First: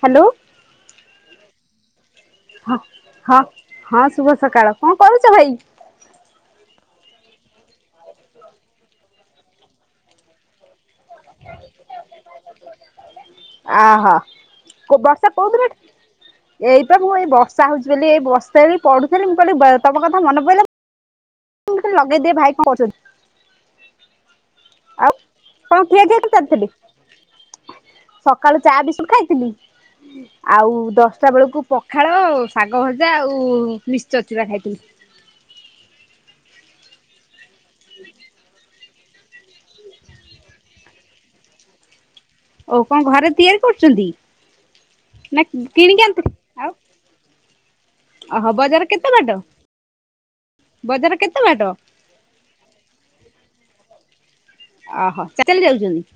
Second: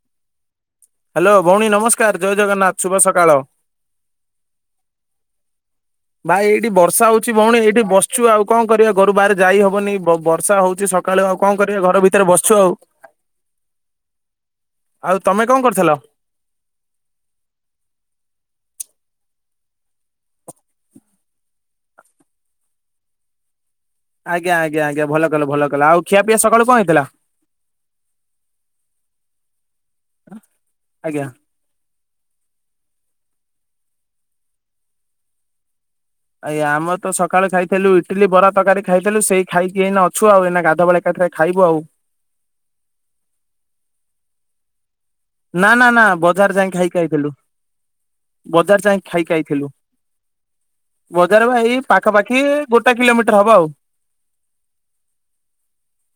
Hello. Hello ଭଉଣୀ ନମସ୍ ସ୍କାର ଜୟ ଜଗନ୍‌ ହଁ ହଁ ହଁ ଶୁଭ ସକାଳ କଣ କରୁଛ ଭାଇ? ଭାଇ ଏଇଠି ବର୍ଷା ହଉଛି ଭଉଣୀ ଏଇଠି ବସିଛୁ ଆଉ କଣ କରିବା ଘରୁ ବାହାରେ ଯାଇ ହବନି ବର୍ଷା ହଉଛି। ସ ସକାଳୁ ଆଉ କଣ କରିବା ଘର ଭିତରେ ବସିଛୁ ଆଉ। ଆହା କୋ ଆଉ ବର୍ଷା ତମେ କୋଉ କଣ କରିଥିଲ? ଦିନଠୁ ଏଇ ପା ମୁଁ ଏଇ ବର୍ଷା ହଉଛି ବୋଲି ଏଇ ବର୍ଷା ବି ପଢୁଥିଲା ମୁଁ କହିଲି ତମ କଥା ମନେ ପଇଲା। ମୁଁ କହିଲି ଲଗେଇଦିଏ ଭାଇ କଣ କରୁଛନ୍ତି। ଆଜ୍ଞା ଆଜ୍ଞା ଆଜ୍ଞା ଆଉ ଭଲ କଲ ଭଲ କଣ କଲ ଆଉ ଖିଆ କରି ପିଆ ସକାଳୁ ସାରିଥିଲି କଣ ହେଇଥିଲା? ସକାଳୁ ଚା ବିସ୍କୁଟ ଖାଇଥିଲି ଆଉ ଆଜ୍ଞା। ଦଶଟା ବେଳକୁ ପଖାଳ, ଶାଗ ଭଜା, ଆଉ ମିଶ୍ଚର ଚୁରା ଖାଇଥିଲି ଆଜ୍ଞା ଆମର ତ ସକାଲେ ଖାଇଥିଲି ଇଟିଲି ବରା ତରକାରୀ ଖାଇଥିଲୁ ସେଇ ଖାଇକି ଏଇନା ଅଛୁ ଆଉ ଏଇନା ଗାଧୁଆ ବେଳେ ଏକାଥର ରେ ଖାଇବୁ ଆଉ। ଓହୋ କଣ ଘରେ ତିଆରି କରିଛନ୍ତି? ନା ନା କିଣିକି ଆନ୍ତୁ ବଜାର ଯାଇ ଆଉ ଖାଇକି ଆଇଥିଲୁ ଓହୋ ବଜାର ଯାଇ କେତେ ଖାଇକି ବାଟ ଆଇଥିଲୁ। ବଜାର କେତେ ବା ବାଟ ଏଇ ପାଖାପାଖି ଗୋଟେ କିଲୋମିଟର ହବ ଆଉ। ଆହ ଚିକେନ ଯାଉଚନ୍ତି?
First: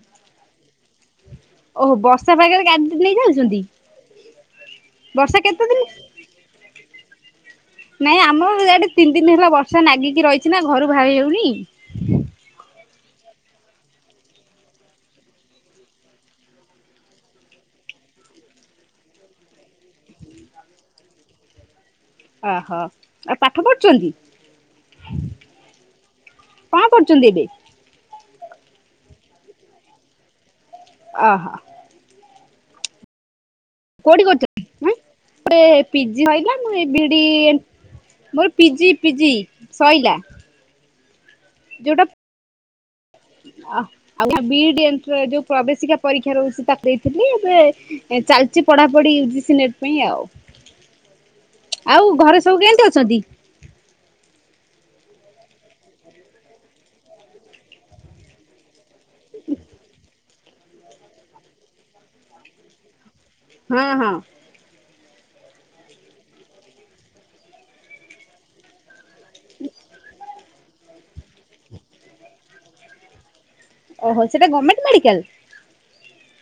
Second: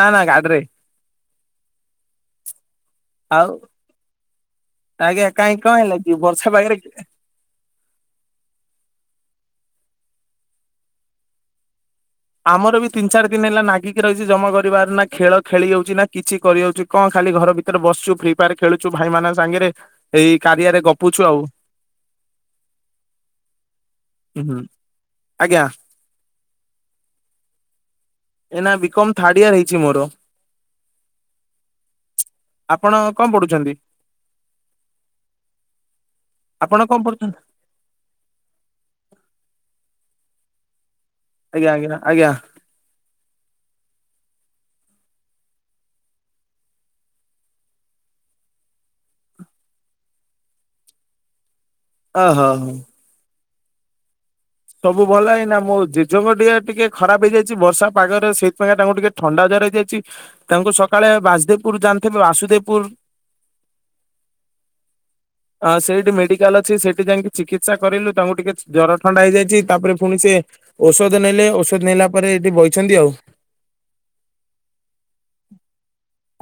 ନା ନା ଗାଡ଼ିରେ। ଓହୋ ବର୍ଷା ପାଗରେ ଗାଡି ନେଇକି ଆଉ ଯାଉଚନ୍ତି। ଆଜ୍ଞା କାଇଁ କଣ ହେଲା କି ବର୍ଷା ପାାଗରେ ନାଇଁ ଆମର ହିଆଡେ ତିନି ଦିନି ହେଲା ବର୍ଷା ନାଗିକି ରହିଛି ନା ଘରୁ ବାହାରି ହୋଉନି। ଆମର ବି ତିନି ଚାରି ଦିନ ହେଲା ନାଗିକି ରହିଛି ଜମା ଘରୁ ବାହାରୁନା ଖେଳ ଖେଳି ହୋଉଚି ନା କିଛି କରି ହୋଉଚି। କଣ ଖାଲି ଘର ଭିତରେ ବସଛୁ ଫ୍ରି ଫାୟାର ଖେଳୁଛୁ ଭାଇ ମାନଙ୍କ ସାଙ୍ଗରେ ଏଇ କାରିଆରେ ଗପୁଛୁ ଆଉ ଅହ ଆଉ ପାଠ ପଢୁଛନ୍ତି। ହୁଁ ଆଜ୍ଞା କଣ କରୁଚନ୍ତି ଏବେ? ଏଇ ନା ବିକମ୍ ଥାଡିଆ ହେଇଚି ମୋର। ଆହା। ଆପଣ କଣ ପଢୁଚନ୍ତି? କୋଉଠି କରୁଚନ୍ତି ହେପଟେ ପିଜି ଆପଣ ଆଇଲାନି କଣ ବିଡି ପଢୁଛନ୍ତି? ଏ ମୋର ପିଜି ପିଜି ସଇଲା। ଆଜ୍ଞା ଆଜ୍ଞା ଯୋଉଟା ଆଜ୍ଞା। ଆଉ ଯୋଉ ବିଡ଼ି ଏଟ୍ରା ପ୍ରବେଶିକା ପରୀକ୍ଷା ରେ ତାକୁ କହିଥିଲି ଏବେ ଏ ଚାଲିଚି ପଢ଼ାପଢ଼ି ୟୁ ଜି ସି ନେଟ୍ ପାଇଁ ଆଉ [inaudible] ଆଉ ଘରେ ଓହୋ ସବୁ ହୋ। କେନ୍ତି ଅଛନ୍ତି। ସବୁ ଭଲ ଏଇନା ମୋ ଜେଜମା ଦେହ ଟିକେ ଖରାପ ହେଇଯାଇଚି ବର୍ଷା ପାଗରେ ସେଇଥିପାଇଁ ଆଉ ତାଙ୍କୁ ଟିକେ ଥଣ୍ଡା ଜର ହେଇଯାଇଚି ତାଙ୍କୁ ସକାଳେ ବାସଦେବପୁର ଜାଣିଥିବେ ବାସୁଦେବପୁର। ହଁ ହଁ। ହଁ ସେଇଠି ମେଡିକାଲ ଅଛି ସେଠି ଯାଇକି ଚିକିତ୍ସା କରେଇଲୁ ତାଙ୍କୁ ଟିକେ ଜ୍ୱର ଠଣ୍ଡା ହେ ଛି ତାପରେ ଫୁଣି ସିଏ ଔଷଧ ନେଲେ ଔଷଧ ନେଲା ପରେ ଏଇଠି ବଇଛନ୍ତି ଆଉ। ଓହୋ ସେଟା ଗମେଣ୍ଟ ମେଡିକାଲ।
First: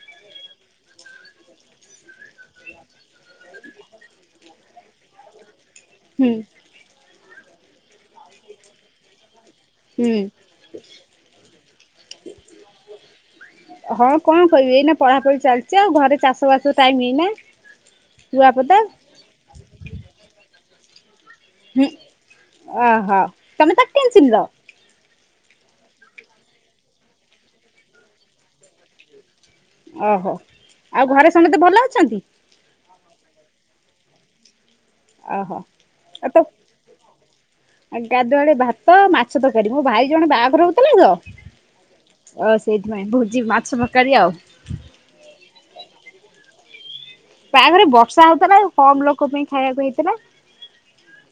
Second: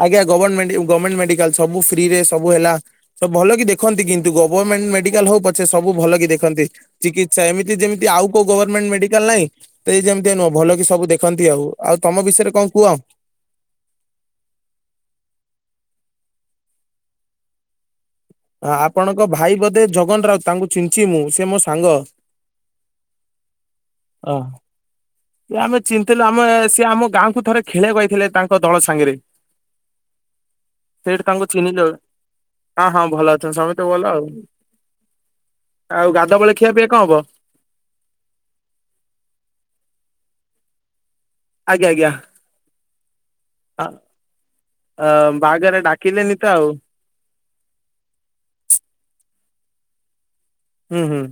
ଆଜ୍ଞା [unintelligible] ଗମେଣ୍ଟ ମେଡିକାଲ ସବୁ ଫ୍ରିରେ ସବୁ ହେଲା। ସବୁ ଭଲ କି ଦେଖନ୍ତି କିନ୍ତୁ ଗଭରମେଣ୍ଟ ମେଡିକାଲ୍ ହୋଉ ପ ଛେ ସବୁ ଭଲ କିି ହୁଁ ଦେଖନ୍ତି ଚିକିତ୍ସା ଏମିତି ଯେମିତି ଆଉ କୋଉ ଗଭରମେଣ୍ଟ ମେଡିକାଲ ନାଇଁ। ଏଇ ହୁଁ। ଯେମିତିଆ ନୁହଁ ଭଲ କି ସବୁ ଦେଖନ୍ତି ଆଉ ଆଉ ତମ ବିଷୟରେ କଁ କୁହ? ହଁ କଣ କହିବି ଏଇନା ପଢାପଢି ଚାଲିଚି ଆଉ ଘରେ ଚାଷ ବାସ ଟାଇମ୍ ଏଇନା। ଶୁଆପଦା ଆପଣଙ୍କ ଭାଇ ବୋଧେ ଜଗନ ରାଉତ ତାଙ୍କୁ ଚିହ୍ନିଚି ମୁଁ ସେ ମୋ ସାଙ୍ଗ। ହୁଁ ଅଃ ତମେ ତାକୁ କେନ୍ତି ଚିହ୍ନିଲ। ସିଏ ଆମେ ଚୀନଥିଲୁ ଆମେ ସିଏ ଆମ ଗାଁକୁ ଥରେ ଖେଳିଆକୁ ଆସିଥିଲେ ତାଙ୍କ ଦଳ ସାଙ୍ଗେରେ। ଅହୋ ଆଉ ଘରେ ତାଙ୍କୁ ସମତେ ଚିହ୍ନିଲୁ ଭଲ ଅଛନ୍ତି। ହଁ ହଁ ଭଲ ଅଛନ୍ତି ସମତେ ଭଲ ଆଉ। ଆଉ ଗାଧ ବେଳେ ଖିଆ ପିଆ କଣ ହବ [unintelligible] [unintelligible] ଗାଧୁଆବୋଳେ ଭାତ ମାଛ ତରକାରୀ ମୋ ଭାଇ ଜଣେ ବାହାଘର ହୋଉଥୁଲା ତ ଆଜ୍ଞା ଆଜ୍ଞା। ଅ ସେଇଥି ପାଇଁ ଭୋଜି ମାଛ ତରକାରୀ ଆଉ। ଅ ବାହାଘରେ ଡାକିଲେନି ତ ଆଉ। ବାହାଘରେ ବର୍ଷା ହୋଉଥେଲା କମ୍ ଲୋକୋ ପାଇଁ ଖାଇଆକୁ ହେଇଥିଲା। ହୁଁ ହୁଁ।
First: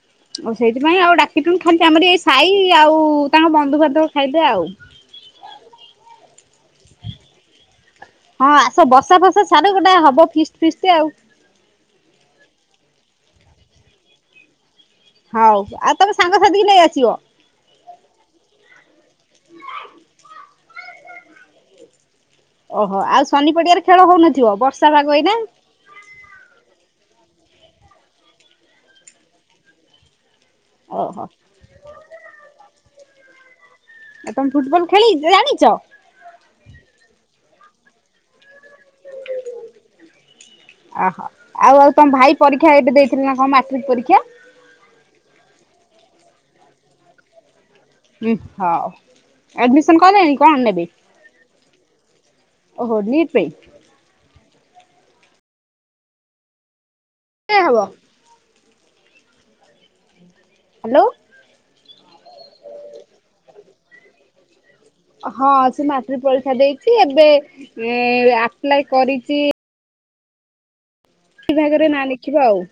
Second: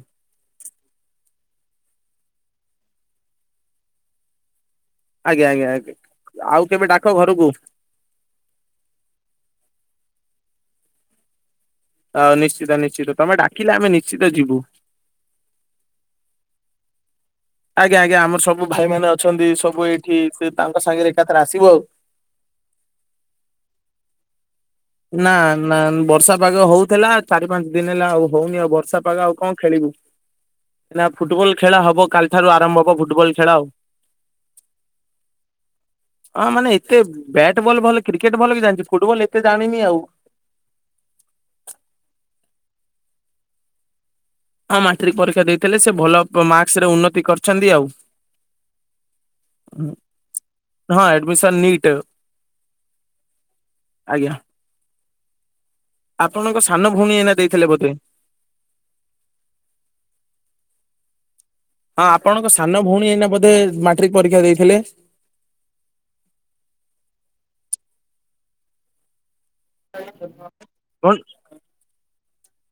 ଆଉ ସେଇଥିପାଇଁ ଆଉ ଡାକି ଲୁନୁ ଖାଲି ତ ଆମର ଏଇ ସାଇ ଆଉ ତାଙ୍କ ବନ୍ଧୁବାନ୍ଧବ ଖାଇଲେ ଆଉ। ଆଜ୍ଞା ଆଜ୍ଞା ଆଜ୍ଞା ଆଉ କେବେ ଡାକ ଘରୁକୁ। ହଁ ଆସ ବର୍ଷା ଫର୍ଷା ଛାଡୁ ଗୋଟାଏ ହବ ଫିଷ୍ଟ ଫିଷ୍ଟ ଆଉ। ହଉ ନିଶ୍ଚିତ ନିଶ୍ଚିତ ତମେ ଡାକିଲେ ଆମେ ନିଶ୍ଚିତ ଯିବୁ। ହଉ ଆଉ ତମେ ସାଙ୍ଗସାଥି କି ନେଇ ଆସିବ। ଆଜ୍ଞା ଆଜ୍ଞା ଆମର ସବୁ ଭାଇ ମାନେ ଅଛନ୍ତି ସବୁ ଏଇଠି ସେ ତାଙ୍କ ସାଙ୍ଗେରେ ଏକାଥରେ ଆସିବୁ ଆଉ। ଓହୋ ଆଉ ଶନି ପଡିଆରେ ଖେଳ ହୋଉନଥିବ ବର୍ ନାଁ। ନା ବର୍ଷା ପାଗ ହୋଉଥେଲା ଚାରି ପାଞ୍ଚ ଦିନ ହେଲା ଆଉ ହୋଉନି ଆଉ ବର୍ଷା ପାଗ ଆଉ କଁ ଖେଳିବୁ। ଏଇନା ଓହୋ ଫୁଟବଲ ଖେଳା ହବ କାଲି ଠାରୁ ଆରମ୍ଭ ହବ ଫୁଟବଲ ଖେଳା ଆଉ। ଆଉ ତମେ ଫୁଟବଲ ଖେଳି ଜାଣିଚ। ହଁ ମାନେ ଏତେ ବ୍ୟାଟ୍ ବଲ୍ ଭଲ କ୍ରିକେଟ୍ ଭଲ କି ଜାଣ [unintelligible] ଫୁଟବଲ ଏତେ ଜାଣିନି ଆଉ। ଆଃ ଆଉ ଆଉ ତମ ଭାଇ ପରୀକ୍ଷା ଏବେ ଦେଇଥିଲେ ନା କଁ ମାଟ୍ରିକ ପରୀକ୍ଷା। ହଁ ମାଟ୍ରିକ ପରୀକ୍ଷା ଦେଇଥିଲେ ସେ ଭଲ ପ ମାକ୍ସ ରେ ଉନ୍ନତି କରିଛନ୍ତି ଆଉ। [unintelligible] ଆଡ଼ମିଶନ୍ କଲେଣିି କଣ ନେବେ। ହଁ ଆଡ଼ମିଶନ୍ ନିଟ୍ ଓହୋ ନିଟ୍ ପେଇଁ। ଆଜ୍ଞା। ଆପଣଙ୍କ ସାନ ଭଉଣୀ ଏଇନା ଦେଇଥିଲେ ହବ ବୋଧେ। ହାଲୋ। ହଁ ଆପଣଙ୍କ ସାନ ଭଉଣୀ ଏଇନା ବୋଧେ ମାଟ୍ରିକ ପରୀକ୍ଷା ଦେଇଥିଲେ। ହଁ ସେ ମାଟ୍ରିକ ପରୀକ୍ଷା ଦେଇଛି ଏବେ ଏ ଆପ୍ଲାଏ କରିଚି [unintelligible] ଚି ଭାଗରେ ନାଁ ଲେଖିବ ଆଉ।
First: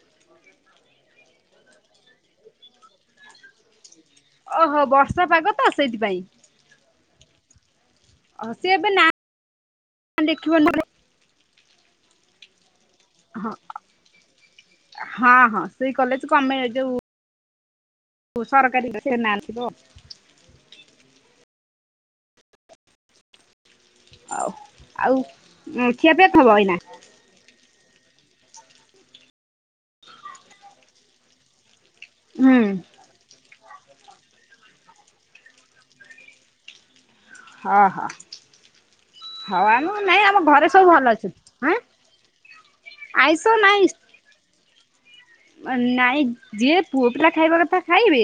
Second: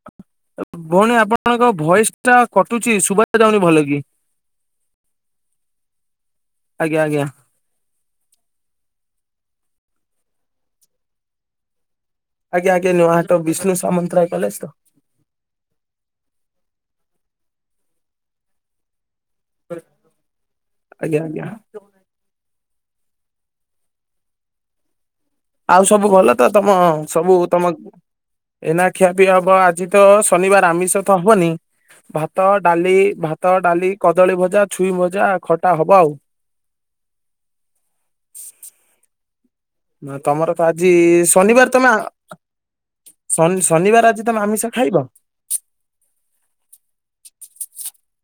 ଭଉଣୀ ଆପଣଙ୍କ ଭଏସ ଟା କଟୁଛି ଶୁବା ଯାଉନି ଭଲକି। ଓହୋ ବର୍ଷା ପାଗ ତ ସେଇଥିପାଇଁ। ଆଜ୍ଞା ଆଜ୍ଞା। ଅ ସିଏ ଏବେ ନା [unintelligible] ଆଜ୍ଞା ଆଜ୍ଞ ନୂଆ ହାଟ ହଁ ବିଷ୍ଣୁ ସାମନ୍ତରାୟ କଲେଜ ତ। ହଁ ହଁ ସେଇ କଲେଜ କୁ ଆମେ ଯୋଉ ଓ ସରକାରୀ [unintelligible] ସେ ନା ଆଜ୍ଞା ଆଜ୍ଞା। ଆଉ ଆଉ ଆଉ ସବୁ ଖିଆପିଆ ଭଲ ତ ଥବ ତମ ଏଇନା ସବୁ ତମ ଏଇନା ଖିଆ ପିଆ ହବ ଆଜି ତ ଶନିବାର ଆମିଷ ତ ହବନି ଭାତ ହୁଁ ଡାଲି ଭାତ ଡାଲି କଦଳୀ ଭଜା ଛୁଇଁ ଭଜା ଖଟା ହବ ଆଉ। ହଁ ହଁ। ହଉ ଆମ ନାଇଁ ଆମ ତମର ତ ଘରେ ସବୁ ଆଜି ଭଲ ଅଛନ୍ତି ଶନିବାର ହଁ ତମେ ଆଁ ଆଇଁଷ ଶନି ଶନିବାର ଆଜି ତମ୍ ଆମିଷ ଖାଇବ। ଅ ନାଇଁ ଯିଏ ପୁଅ ପିଲା ଖାଇବା କଥା ଖାଇବେ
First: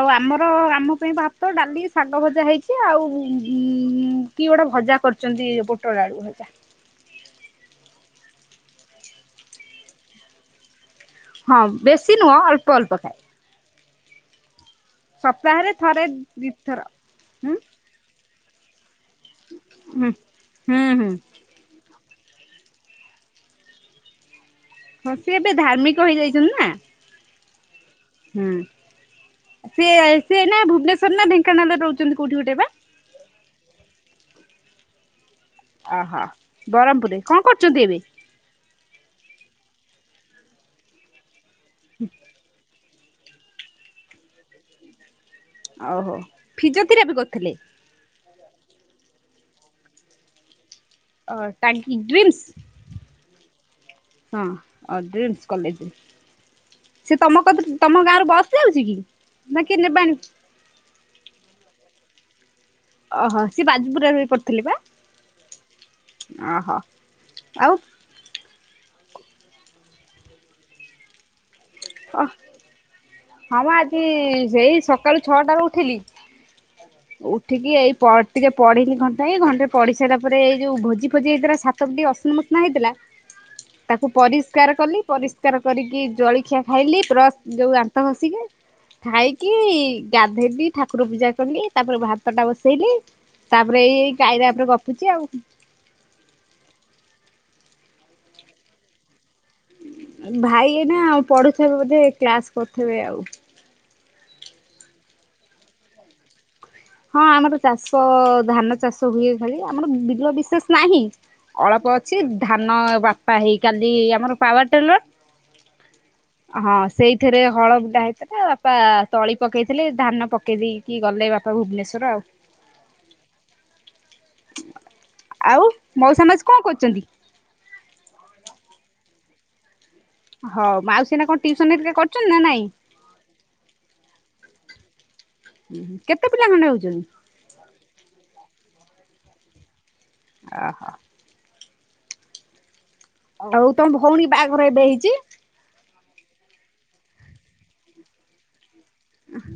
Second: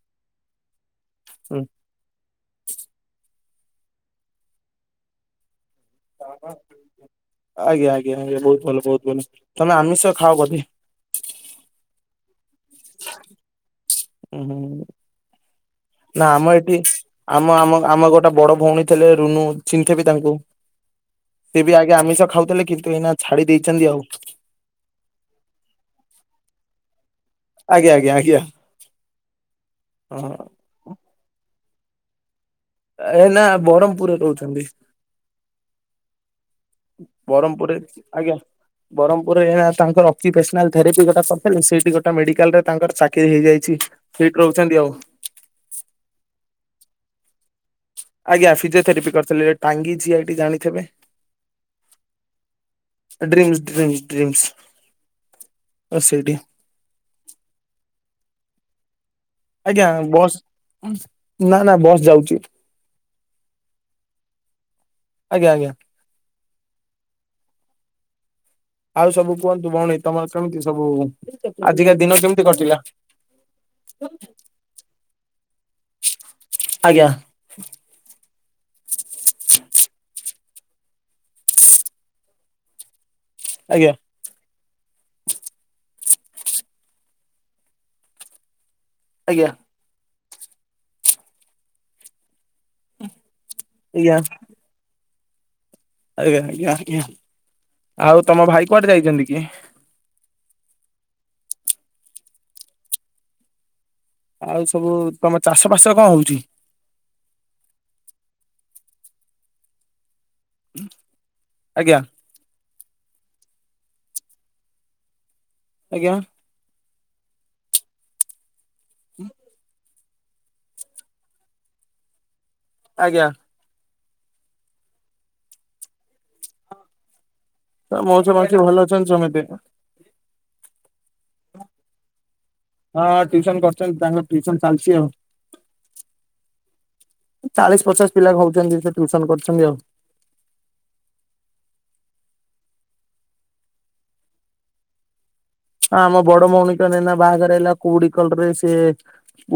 ଆଉ ଆମର ଆମ ମ ପାଇଁ ଭାତ ହୁଁ ଡାଲି ଶାଗ ଭଜା ହେଇଛି ଆଉ କି ଗୋଟେ ଭଜା କରିଛନ୍ତି ଏ ପୁ ଟଳ ଆଳୁ ଭଜା। ଆଜ୍ଞା ଆଜ୍ଞା ଆଜ୍ଞା ବହୁତ ଭଲ ବହୁତ ଭଲ ତମେ ଆମିଷ ଖାଅ କଧେ। ହଁ ବେଶୀ ନୁହଁ ଅଳ୍ପ ଅଳ୍ପ। ଉଁ ହୁଁ। ସପ୍ତାହରେ ଥରେ ନା ଆମ ଏଠି ଦିଥର ଆମ ହୁଁ ଆମ ଆମ ଗୋଟେ ବଡ ଭଉଣୀ ଥିଲେ ରୁନୁ ଚିନ୍ଥେବେ ହୁଁ ତାଙ୍କୁ। ହୁଁ ହୁଁ ସେ ବି ଆଜ୍ଞା ଆମିଷ ଖାଉଥିଲେ କିନ୍ତୁ ଏଇନା ଛାଡି ଦେଇଛନ୍ତି ଆଉ। ହ ସେ ଏବେ ଧାର୍ମିକ ହେଇଯାଇଛନ୍ତି ନା। ଆଜ୍ଞା ଆଜ୍ଞା ଆ ହୁଁ ସିଏ ସିଏ ହଁ ନା ଭୁବନେଶ୍ଵର ନା ଢେଙ୍କାନାଳ ରେ ରହୁଛନ୍ତି କୋଉଠି ଗୋଟେ ବା। ଏ ନା ବରହ୍ମ୍ ପୁରରେ ରୋହୁଛନ୍ତି। ଓହୋ। ବ୍ରହ୍ମପୁରରେ କଣ ବରମ୍ ପୁରରେ କରୁଛନ୍ତି ଏବେ? ଆଜ୍ଞା। ବରହ୍ପୁପୁରରେ ଏ ଆ ତାଙ୍କର ଅକ୍ଚିଫେସନାଲ ଥେରାପି ଗୋଟା କରିଥିଲେ ସେଠି ଗୋଟା ମେଡିକାଲ ରେ ତାଙ୍କର ଚା କିରି ହେଇଛି ସେଇଠି ରହୁଛନ୍ତି ଆଉ। ଫିଜୋ ଥିରାପି କରିଥିଲେ? ଆଜ୍ଞା ଫିଜିଓଥେରାପି କରିଥିଲେ ଟାଙ୍ଗି ଜି ଆଇ ଟି ଜାଣିଥିବେ। ଅ ଟାଙ୍ଗି ଡ୍ରିମ୍ସ। ଏ ଡ୍ର୍ରୀମ୍ଶ୍ ଡ୍ର୍ରୀମ୍ଶ୍ [inaudible] ସେଇଠି ସେ ତମ କ ତମ ଗାଁରୁ ବସ ଯାଉଛି କି? ନା କିଏ ଆଜ୍ଞା ନେବାଣି? ବସ୍ ନା ନା ବସ୍ ଯାଉଛି। ଓହୋ ସିଏ ବାଜପୁରରେ ବି ପଥିଲେ ବା ଆଜ୍ଞା ଆଜ୍ଞା ଓହୋ ଆଉ ଆଉ ସବୁ କୁହନ୍ତୁ ଭଉଣୀ ତମର କେମିତି ସବୁ ଆଜିକା ଦିନ ଅ କେମିତି କଟିଲା ହଁ ମା ଆଜି ସେଇ ସକାଳୁ ଛଅଟ ର ଉଠିଲି। ଆଜ୍ଞା। ଉଠିକି ଏଇ ପ ଟିକେ ପଢିନି ଘଣ୍ଟା ଏଇ ଘଣ୍ଟା ପଢି ସାରିଲା ପରେ ଏଇ ଯୋଉ ଭୋଜି ଫୋଜି ହେରା ସା ସବୁ ଟିକେ ଅସନା ମସନା ହେଇଥିଲା ଆଜ୍ଞା ତାକୁ ପରିଷ୍କାର କଲି ପରିଷ୍କାର କରିକି ଜଳଖିଆ ଖାଇଲି, ବ୍ରସ ଯୋଉ ଦାନ୍ତ ଘସିକି। ଆଜ୍ଞା ଖାଇକି ଗାଧେଇଲି ଠାକୁର ପୂଜା କଲି ତାପରେ ଭ ଖତଟା ବସେଇଲି ତାପରେ ଆଜ୍ଞା ଏଇ ଗାଇରା ଉପରେ ଗପୁଛି ଆଉ। ଆଜ୍ଞା ଆଜ୍ଞା ଆଜ୍ଞା ଆଉ ତମ ଭାଇ କୁଆଡେ ଯାଇଛନ୍ତି କି? ଭାଇ ଏ ନା ଆଉ ପଢୁଥିବେ ବୋଧେ କ୍ଲାସ କରିୁଥିବେ ଆଉ। ଆଉ ସବୁ ତମ ଚାଷ ଫସରେ କଣ ହଉଛି। ହଁ ଆମର ଚାଷ ଧାନ ଚାଷ ହୁଏ ଖାଲି, ଆମର ବିର ବିଶେଷ ନାହିଁ ଅଳ୍ପ ଆଜ୍ଞା ଅଛି ଧାନ ବାଟତା ହେଇ କାଲି ଆମର ପାୱାର ଟେଲର। ଆଜ୍ଞା। ହଁ ସେଇଥିରେ ହଳ ବୁଟା ହେଇଥିଲା ବାପା ତଳି ପକେଇଥିଲେ। ଧାନ ପକେଇ ଦେଇେଇକି ଗଲେ ବାପା ଭୁବନେସ୍ୱର ଆଉ। ଆଜ୍ଞା। ଆଉ ମଉଶା ମାଉସୀ କଣ କରୁଛନ୍ତି? ତ ମଉଶା ମାଉସୀ ଆ ଭଲ ଅଛନ୍ତି ସମସ୍ତେ। ହଁ ଆଉ ସିନା କଣ ଟଟିୁସନ ରେ ଟିକ କର କରିଛନ୍ତି ନା ନାଇଁ? ହଁ ଟିଉସନ କରୁଛନ୍ତି ତାଙ୍କ ଟଟିୁସନ ଚାଲିଛି ଆଉ। ହୁ କେତେ ପିଲା ଖଣ୍ଡେ [unintelligible] ହେଉଛନ୍ତି? ଚାଳିଶ ପଚାଶ ପିଲା ହଉଛନ୍ତି ସେ ଟ୍ୟୁସନ କରିଛନ୍ତି ଆଉ। ଓହୋ। ଆଉ ତମ ଭଉଣୀ ବାହାଘରେ ଏବେ ହେଇଛି। ହଁ ଆମ ବଡ ଭଉଣୀ ତ ନେନା ବାହାଘର ହେଲା, କୋଉଡି ସେ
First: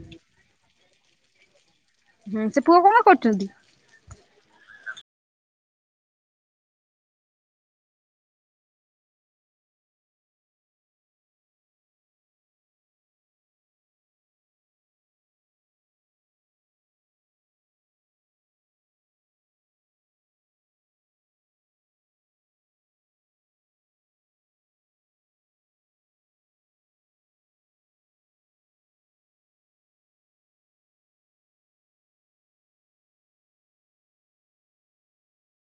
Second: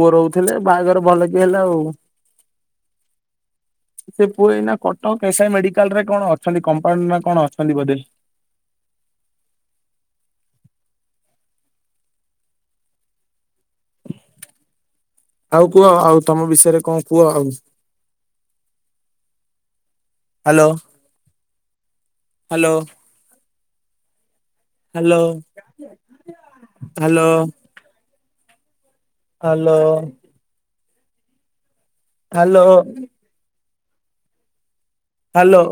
ପୁଅ ଥିଲେ ବାହାଘର ଭଲ କି ହେଲା ଆଉ। ହୁଁ ସେ ପୁଅ କଣ କରୁଛନ୍ତି? ସେ ପୁଏଇ ନା କଟକ ଏସଆଇ ମେଡିକାଲ ରେ କଣ ଅଛନ୍ତି କମ୍ପାଉଣ୍ଡରେ କଣ ଅଛନ୍ତି ବୋଧେ। ଆଉ କୁହ ଆଉ ତମ ବିଷୟରେ କଣ କୁହ ଆଉ? Hello hello. Hello hello. Hello. Hello. Hello.